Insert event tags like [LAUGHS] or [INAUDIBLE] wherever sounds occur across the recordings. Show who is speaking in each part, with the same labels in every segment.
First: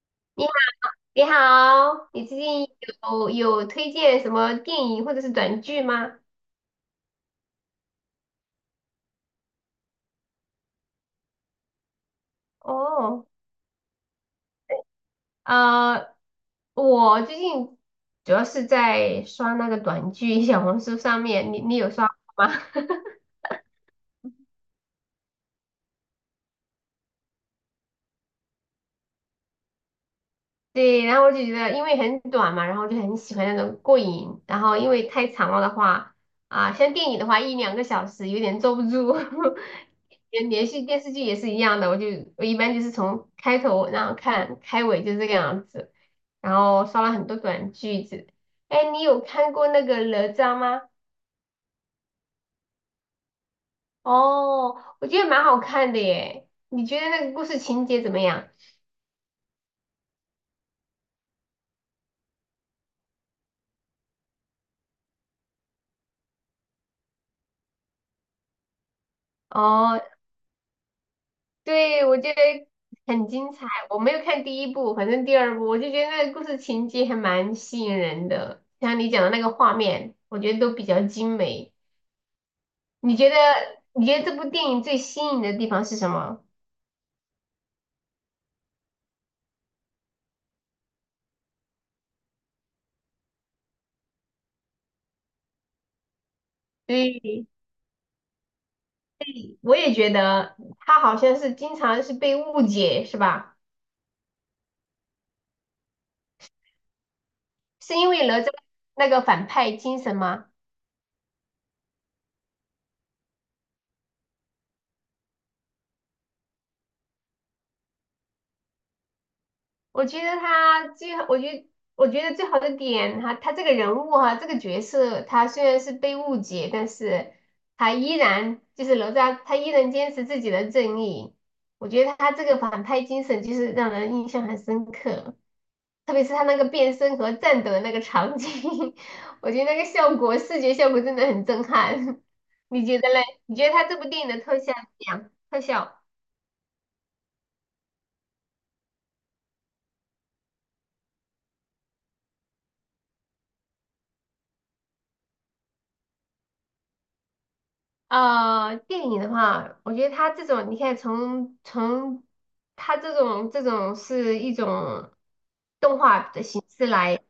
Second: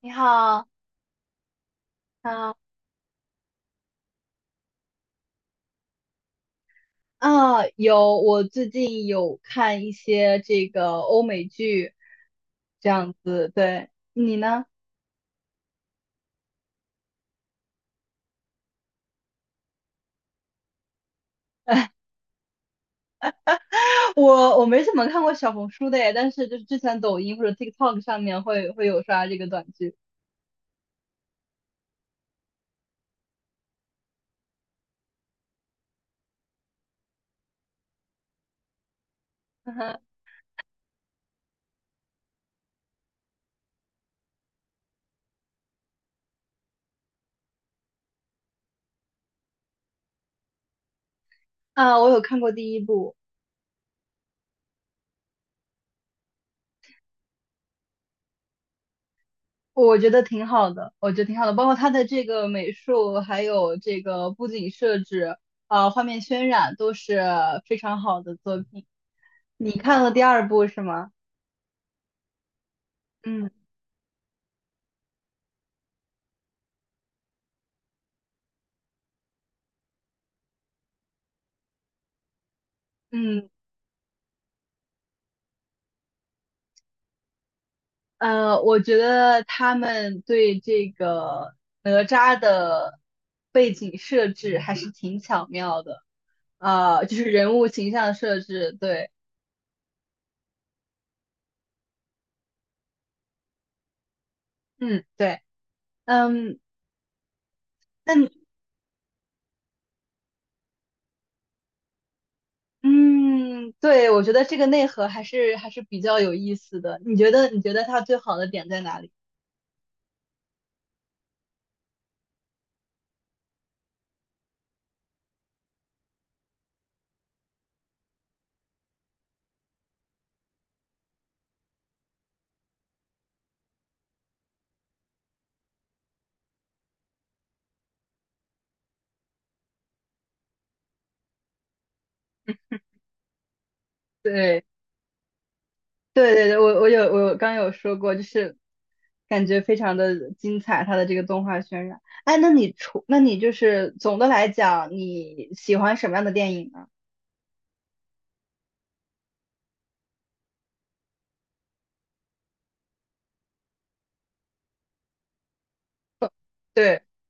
Speaker 1: 你
Speaker 2: 你好，
Speaker 1: 好，
Speaker 2: 你好，你最
Speaker 1: 啊
Speaker 2: 近有推荐什么电影或者是短剧吗？
Speaker 1: 啊，有，我最近有看一些这个欧美剧，这样
Speaker 2: 哦，
Speaker 1: 子，对，你呢？
Speaker 2: 呃，我最近主要是在刷那个短剧，小红书上面，你有刷吗？[LAUGHS]
Speaker 1: [LAUGHS] 我没怎么看过小红书的耶，但是就是之前抖音或者 TikTok 上面会有刷这个短剧，
Speaker 2: 对，然后我就觉得因为很短嘛，然后就很喜欢那种过瘾，然后因为太长了的话，啊、像电影的话一两个小时有点坐不住，[LAUGHS]
Speaker 1: [LAUGHS] 嗯哼。
Speaker 2: 连续电视剧也是一样的，我一般就是从开头然后看开尾就这个样子。然后刷了很多短句子。哎，你有看过那个哪吒吗？
Speaker 1: 啊，我有看过第一部，
Speaker 2: 哦，我觉得蛮好看的耶。你觉得那个故事情节怎么样？
Speaker 1: 我觉得挺好的，我觉得挺好的，包括它的这个美术，还有这个布景设置，啊，画面渲染都是非常好的作品。你
Speaker 2: 哦，
Speaker 1: 看了第二部是吗？
Speaker 2: 对，我觉得很
Speaker 1: 嗯
Speaker 2: 精彩。我没有看第一部，反正第二部我就觉得那个故事情节还蛮吸引人的，像你讲的那个画面，我觉得都比较精美。你觉得
Speaker 1: 嗯。
Speaker 2: 你觉得这部电影最吸引的地方是什么？
Speaker 1: 我觉得他们对这个哪吒的背景设置还是挺巧妙的，就是
Speaker 2: 对，
Speaker 1: 人物形象设置，对，
Speaker 2: 我也觉得它好像是经常是被误解，是吧？
Speaker 1: 嗯，对，嗯，
Speaker 2: 是因
Speaker 1: 那
Speaker 2: 为
Speaker 1: 你，
Speaker 2: 哪吒那个反派精神吗？
Speaker 1: 嗯，对，我觉得这个内核还是比较有意思的。你觉得，你觉得它最好的点在哪里？
Speaker 2: 我觉得他最，我觉得我觉得最好的点哈，他这个人物哈、这个角色，他虽然是被误解，但是他依然就是哪吒，他依然坚持自己的正义。我觉得他这个反派精神就是让人印象很深刻，特别是他那个变身和战斗的那个场景，[LAUGHS] 我觉得那个效果，视觉效果真的很震撼。[LAUGHS] 你觉得嘞？你觉得他这部电影的特
Speaker 1: 对。
Speaker 2: 效怎么样？特效？
Speaker 1: 对对对，我有刚有说过，就是感觉非常的精彩，它的这个动画渲染。哎，那你就是总的来讲，你喜欢什么样的电影呢？
Speaker 2: 电影的话，我觉得它这种，你看从它这种是一种动画的形式
Speaker 1: 对，
Speaker 2: 来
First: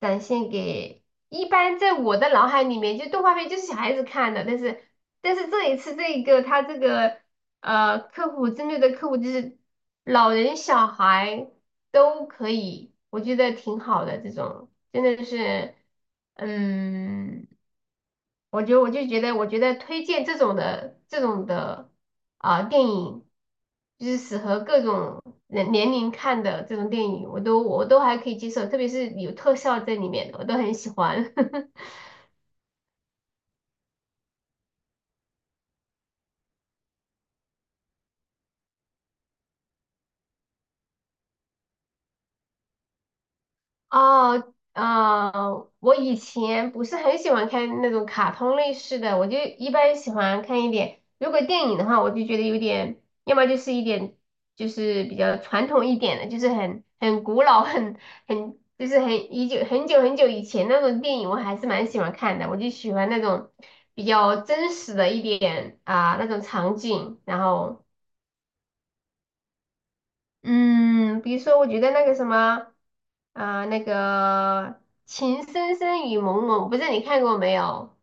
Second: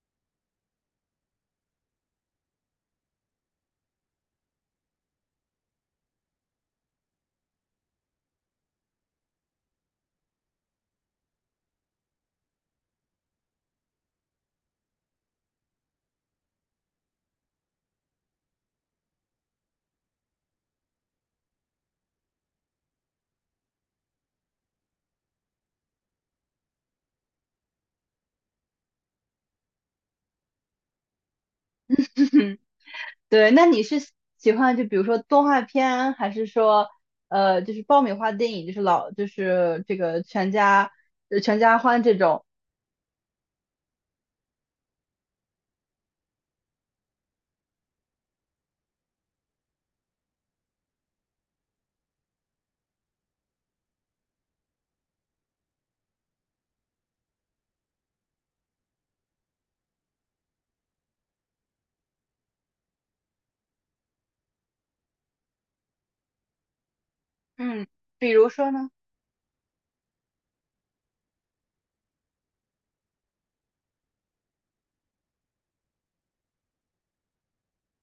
Speaker 2: 展现给，一般在我的脑海里面，就动画片就是小孩子看的，但是这一次这个它这个客户针对的客户就是老人小孩都可以，我觉得挺好的这种，真的是嗯。我觉得我就觉得，我觉得推荐这种的啊、电影，就是适合各种人年龄看的这种电影，我都还可以接受，特别是有特效在里面的，我都很喜欢。[LAUGHS]
Speaker 1: 对，那你是喜欢就比如说动画片，还是说就是爆米花电影，就是就是这个全家欢这种？
Speaker 2: 哦，我以前不是很喜欢看那种卡通类似的，我就一般喜欢看一点。如果电影的话，我就觉得有点，要么就是一点，就是比较传统一点的，就是很古老、很就是很已久很久以前那种电影，我还是蛮喜欢看的。我就喜欢那种比较真实的一点啊、那种场景，然后。
Speaker 1: 嗯，比如说呢？
Speaker 2: 嗯，比如说，我觉得那个什么，啊、那个《情深深雨蒙蒙》，我不知道你看过没有？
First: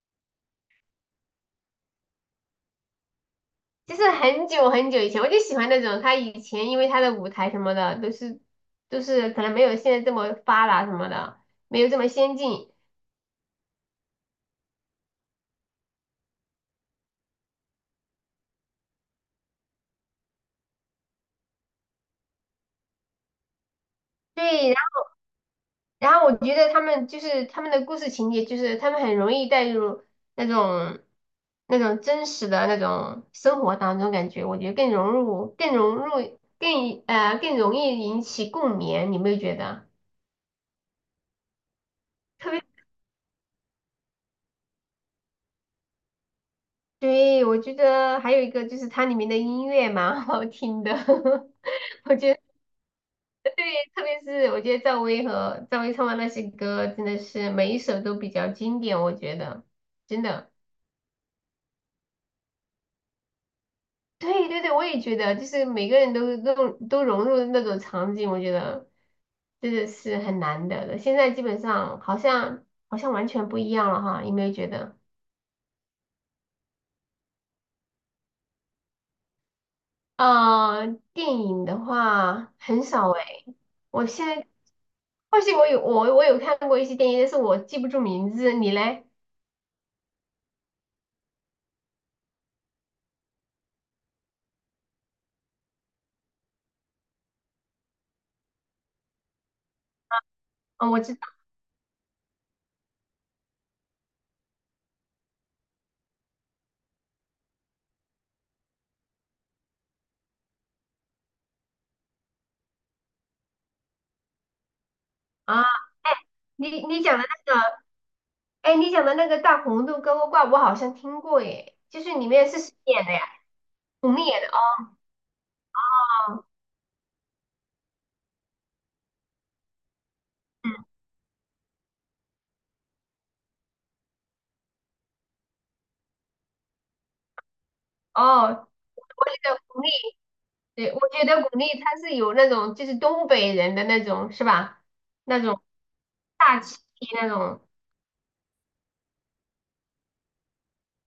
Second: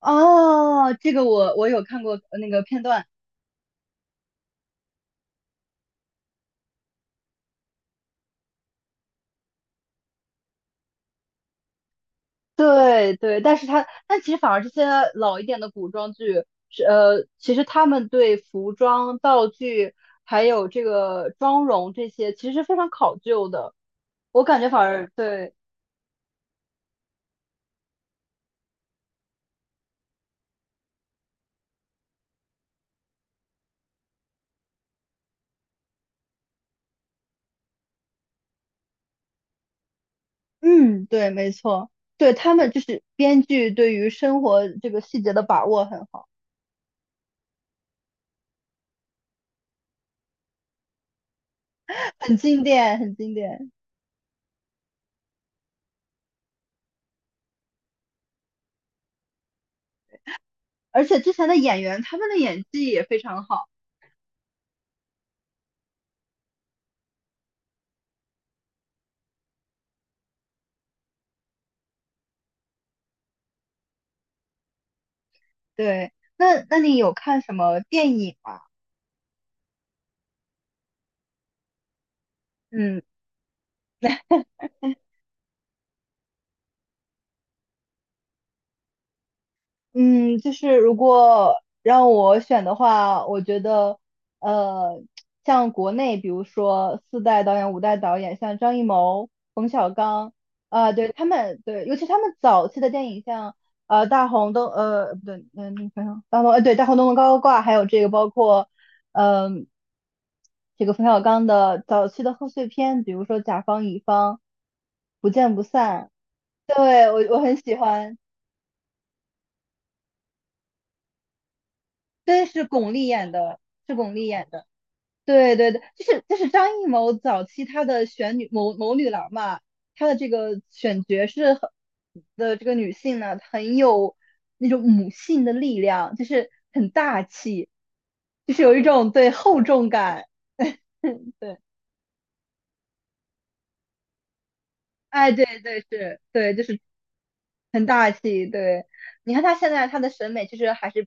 Speaker 1: 哦，这个我有看过那个片段。
Speaker 2: 就是很久以前，我就喜欢那种他以前，因为他的舞台什么的都是都是可能没有现在这么发达什么的，没有这么先进。
Speaker 1: 对对，但是它，但其实反而这些老一点的古装剧，是其实他们对服装、道具还有这个妆容这些，其实是非常考究的。我感觉
Speaker 2: 对，
Speaker 1: 反而对，
Speaker 2: 然后我觉得他们的故事情节，就是他们很容易带入那种那种真实的那种生活当中，感觉我觉得更融入、更更容易引起共鸣，你有没有觉得？
Speaker 1: 嗯，对，没错，对
Speaker 2: 特
Speaker 1: 他
Speaker 2: 别
Speaker 1: 们就是编剧对于生活这个细节的把握很好，
Speaker 2: 对，我觉得还有一个就是它里面的音乐蛮好听的，[LAUGHS] 我觉
Speaker 1: 很
Speaker 2: 得
Speaker 1: 经典，很经
Speaker 2: 对，
Speaker 1: 典。
Speaker 2: 特别是我觉得赵薇唱的那些歌，真的是每一首都比较经典，我觉得真的。
Speaker 1: 而且之前的演员他们的演技也非常好。
Speaker 2: 对对对，我也觉得，就是每个人都融入那种场景，我觉得真的是很难得的。现在基本上好像完全不一样了哈，有没有觉得？
Speaker 1: 对，那你有看什么电影吗？
Speaker 2: 呃，电影的话很
Speaker 1: 嗯
Speaker 2: 少诶，我现在或许我有看过一些电影，但是我记不住名字。你嘞？
Speaker 1: 嗯，就是如果让我选的话，我觉得，呃，像国内，比如说四代导演、五代导演，像张艺谋、冯小刚，
Speaker 2: 啊、
Speaker 1: 啊、
Speaker 2: 我
Speaker 1: 对
Speaker 2: 知道
Speaker 1: 他们，对，尤其他们早期的电影，像《大红灯》，不对，嗯、那个叫什么大红，对，《大红灯笼高高挂》，还有这个包括，嗯、这个冯小刚的早期的贺岁片，比如说《甲方乙方》，《不见不
Speaker 2: 啊，
Speaker 1: 散》，
Speaker 2: 你你
Speaker 1: 对，
Speaker 2: 讲的
Speaker 1: 我
Speaker 2: 那
Speaker 1: 很
Speaker 2: 个，
Speaker 1: 喜欢。
Speaker 2: 哎，你讲的那个大红豆高高挂，我好像听过耶，就是里
Speaker 1: 对，
Speaker 2: 面是
Speaker 1: 是
Speaker 2: 谁
Speaker 1: 巩
Speaker 2: 演
Speaker 1: 俐
Speaker 2: 的呀？
Speaker 1: 演的，是巩
Speaker 2: 巩
Speaker 1: 俐
Speaker 2: 俐演
Speaker 1: 演
Speaker 2: 的
Speaker 1: 的。对对对，就是就
Speaker 2: 哦，
Speaker 1: 是张艺谋早期他的选谋女郎嘛，他的这个
Speaker 2: 嗯，
Speaker 1: 选角是很的这个女性呢，很有那种母性的力量，就是很大气，就是
Speaker 2: 哦。
Speaker 1: 有一种
Speaker 2: 我
Speaker 1: 对
Speaker 2: 记得
Speaker 1: 厚
Speaker 2: 佟
Speaker 1: 重
Speaker 2: 丽
Speaker 1: 感。
Speaker 2: 对，我觉得巩
Speaker 1: 对
Speaker 2: 俐它是有那种就是东北人的那种是吧？那
Speaker 1: 对
Speaker 2: 种
Speaker 1: 对，是，对，
Speaker 2: 大
Speaker 1: 就
Speaker 2: 气
Speaker 1: 是
Speaker 2: 那种。
Speaker 1: 很大气，对。你看他现在他的审美其实还是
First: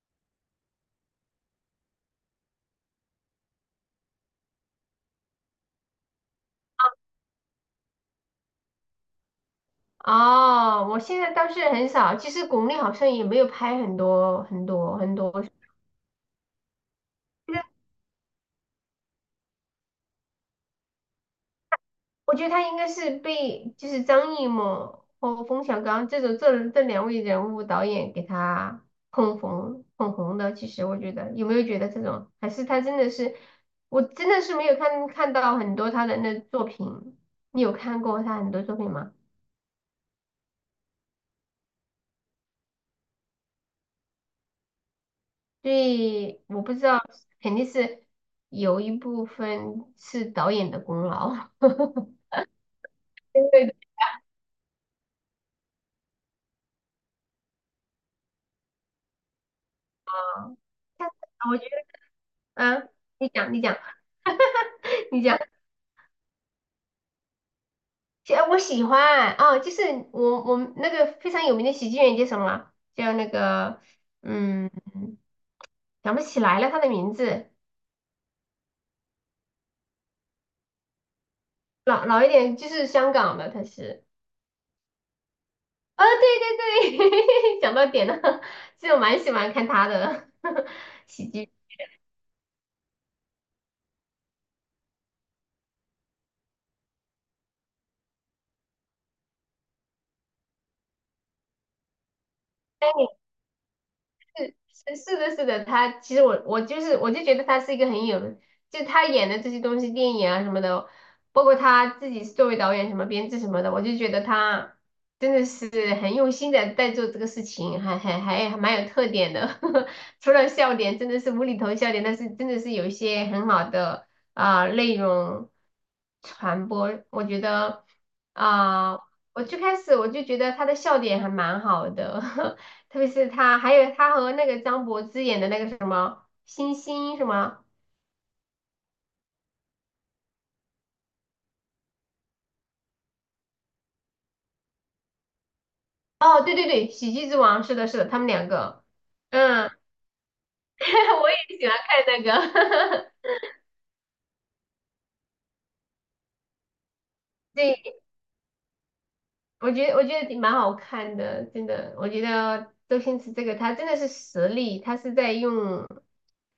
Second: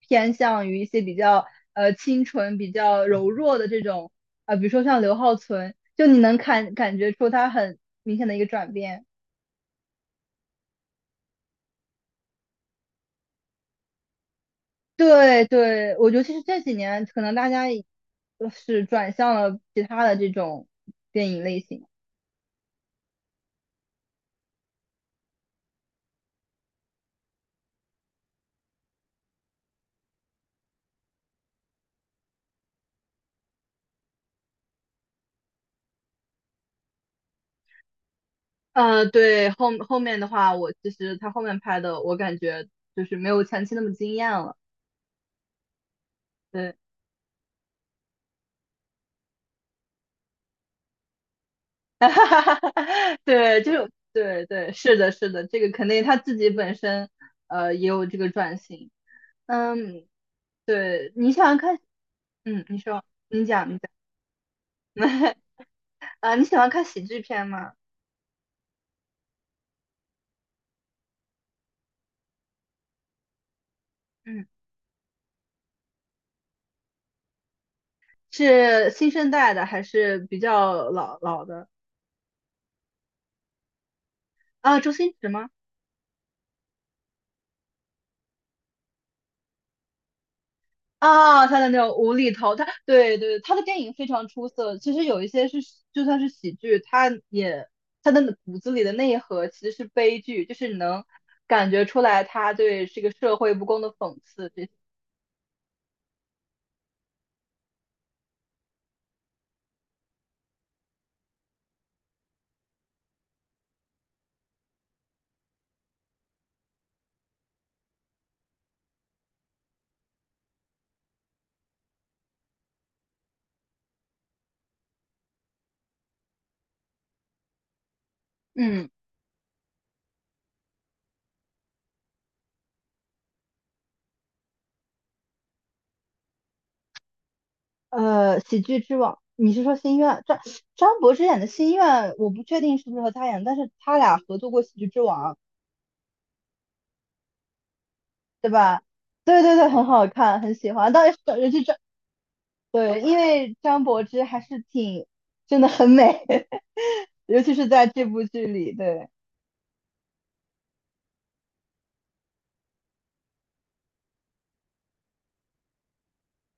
Speaker 1: 偏向于一些比较清纯、比较柔弱的这种，比如说像刘浩存，就你能看感觉出他很明显的一个转变。
Speaker 2: 哦，我现在倒是很少，其实巩俐好像也没有拍很多。
Speaker 1: 对
Speaker 2: 其
Speaker 1: 对，我觉得其实这几年可能大家
Speaker 2: 实
Speaker 1: 就是转向了其他的这种电影类型。
Speaker 2: 我觉得她应该是被就是张艺谋和冯小刚这种这两位人物导演给她捧红。其实我觉得有没有觉得这种，还是她真的是我真的是没有看到很多她的那作品。你有看过她很多作品吗？
Speaker 1: 对，后面的话，我其实他后面拍的，我感觉就是没有前期那么惊艳了。
Speaker 2: 所以我
Speaker 1: 对。
Speaker 2: 不知道，肯定是有一部分是导演的功劳。
Speaker 1: [LAUGHS] 哈
Speaker 2: [LAUGHS]
Speaker 1: 哈哈哈 [LAUGHS] 对，
Speaker 2: 对
Speaker 1: 就
Speaker 2: 的，
Speaker 1: 是对对，是的，是的，这个肯定他自己本身也有这个转型，嗯，
Speaker 2: 但
Speaker 1: 对，
Speaker 2: 是
Speaker 1: 你喜
Speaker 2: 我
Speaker 1: 欢
Speaker 2: 觉
Speaker 1: 看，嗯，
Speaker 2: 得，
Speaker 1: 你
Speaker 2: 啊，
Speaker 1: 说，
Speaker 2: 你
Speaker 1: 你
Speaker 2: 讲，你
Speaker 1: 讲，
Speaker 2: 讲，
Speaker 1: 你讲，
Speaker 2: [LAUGHS] 你讲，
Speaker 1: [LAUGHS] 啊，你喜欢看喜剧片吗？
Speaker 2: 其实我喜欢啊，就是我们那个非常有名的喜剧演员叫什么啊？叫那个，
Speaker 1: 嗯，
Speaker 2: 嗯，想不起来了他的名字，
Speaker 1: 是新生代的还是比较老老的？
Speaker 2: 老老一点，就是香港的，他是，
Speaker 1: 啊，周星驰吗？
Speaker 2: 啊，对对对，[LAUGHS] 讲到点了，[LAUGHS] 其实我蛮喜欢看他的 [LAUGHS] 喜
Speaker 1: 啊，
Speaker 2: 剧。
Speaker 1: 他的那种无厘头，他对对，他的电影非常出色。其实有一些是就算是喜剧，他也他的骨子里的内核其实是悲剧，就是你能感觉出来他对这个社会不公的讽刺。
Speaker 2: 是是的，是的，他其实我就觉得他是一个很有，就他演的这些东西，电影啊什么的，包括他自己作为导演什么编制什么的，我就觉得他真的是很用心的在做这个事情，还蛮有特点的。[LAUGHS] 除了笑点真的是无厘头笑点，但是真的是有一些很好的啊、内容传播，我觉得
Speaker 1: 嗯
Speaker 2: 啊、我最开始我就觉得他的笑点还蛮好的。[LAUGHS] 特别是他，还有他和那个张柏芝演的那个什么星星什么？
Speaker 1: 喜剧之王，你是说《心愿》？张柏芝演的《心愿》，我不确定是不是和他演，但是他俩合作过《喜剧之王》，
Speaker 2: 哦，对对对，《喜剧之王》是的，是的，他们两
Speaker 1: 对吧？
Speaker 2: 个，
Speaker 1: 对对对，
Speaker 2: 嗯，
Speaker 1: 很好看，很喜欢。但是
Speaker 2: [LAUGHS] 我
Speaker 1: 这
Speaker 2: 也喜欢看那
Speaker 1: 对，[LAUGHS]
Speaker 2: 个，
Speaker 1: 因为张柏芝还是真的很美，[LAUGHS] 尤其
Speaker 2: [LAUGHS]
Speaker 1: 是在
Speaker 2: 对，
Speaker 1: 这部剧里，对。
Speaker 2: 我觉得挺蛮好看的，真的，我觉得周星驰这个他真的是实力，他是在用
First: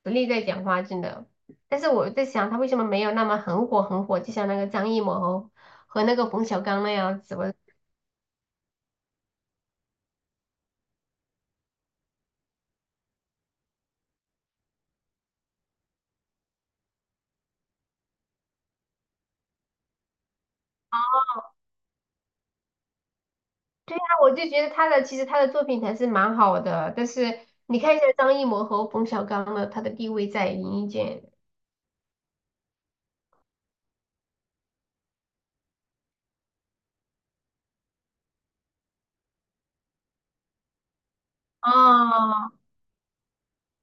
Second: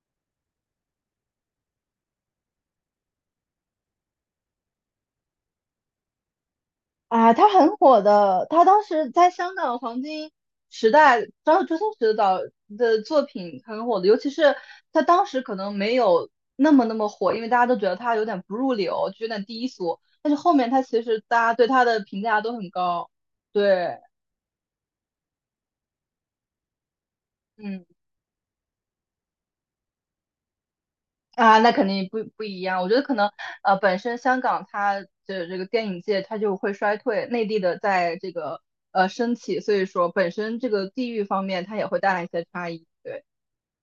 Speaker 2: 实力在讲话，真的。但是我在想，他为什么没有那么很火，就像那个张艺谋和那个冯小刚那样
Speaker 1: 啊，
Speaker 2: 子，
Speaker 1: 她
Speaker 2: 我
Speaker 1: 很火的，她当时在香港黄金时代，周星驰导的作品很火的，尤其是她当时可能没有那么那么火，因为大家都觉得她有点不入流，就有点低俗，但是后面她其实大家对她的评价都很高，
Speaker 2: 对
Speaker 1: 对，
Speaker 2: 呀，我就觉得他的其实他的作品还是蛮好的，但是你看
Speaker 1: 嗯。
Speaker 2: 一下张艺谋和冯小刚的，他的地位在演艺界。
Speaker 1: 啊，那肯定不一样。我觉得可能，本身香港它的这个电影界它就会衰退，内地的在这个升起，所以说本身这个地域方面它也会带来一
Speaker 2: 哦
Speaker 1: 些差异。对，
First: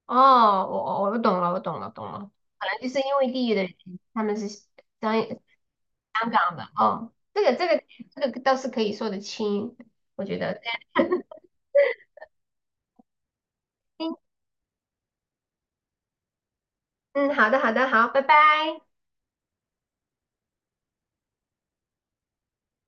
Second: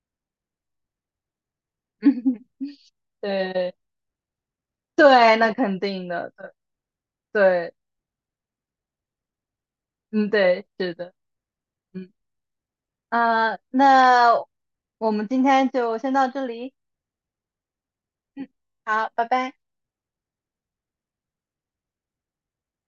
Speaker 2: 哦，我懂了，
Speaker 1: [LAUGHS]
Speaker 2: 懂了，
Speaker 1: 嗯
Speaker 2: 可能就是因为地域的原
Speaker 1: 对，
Speaker 2: 因，他们是张艺
Speaker 1: 对，那肯定的，
Speaker 2: 长的哦，
Speaker 1: 对，
Speaker 2: 这个倒是可以说得清，我
Speaker 1: 嗯，
Speaker 2: 觉得
Speaker 1: 对，是
Speaker 2: 这
Speaker 1: 的，
Speaker 2: 样
Speaker 1: 嗯，啊，那我们今天就先到这里，
Speaker 2: [LAUGHS] 嗯，好的好，拜
Speaker 1: 嗯，
Speaker 2: 拜。
Speaker 1: 好，拜拜。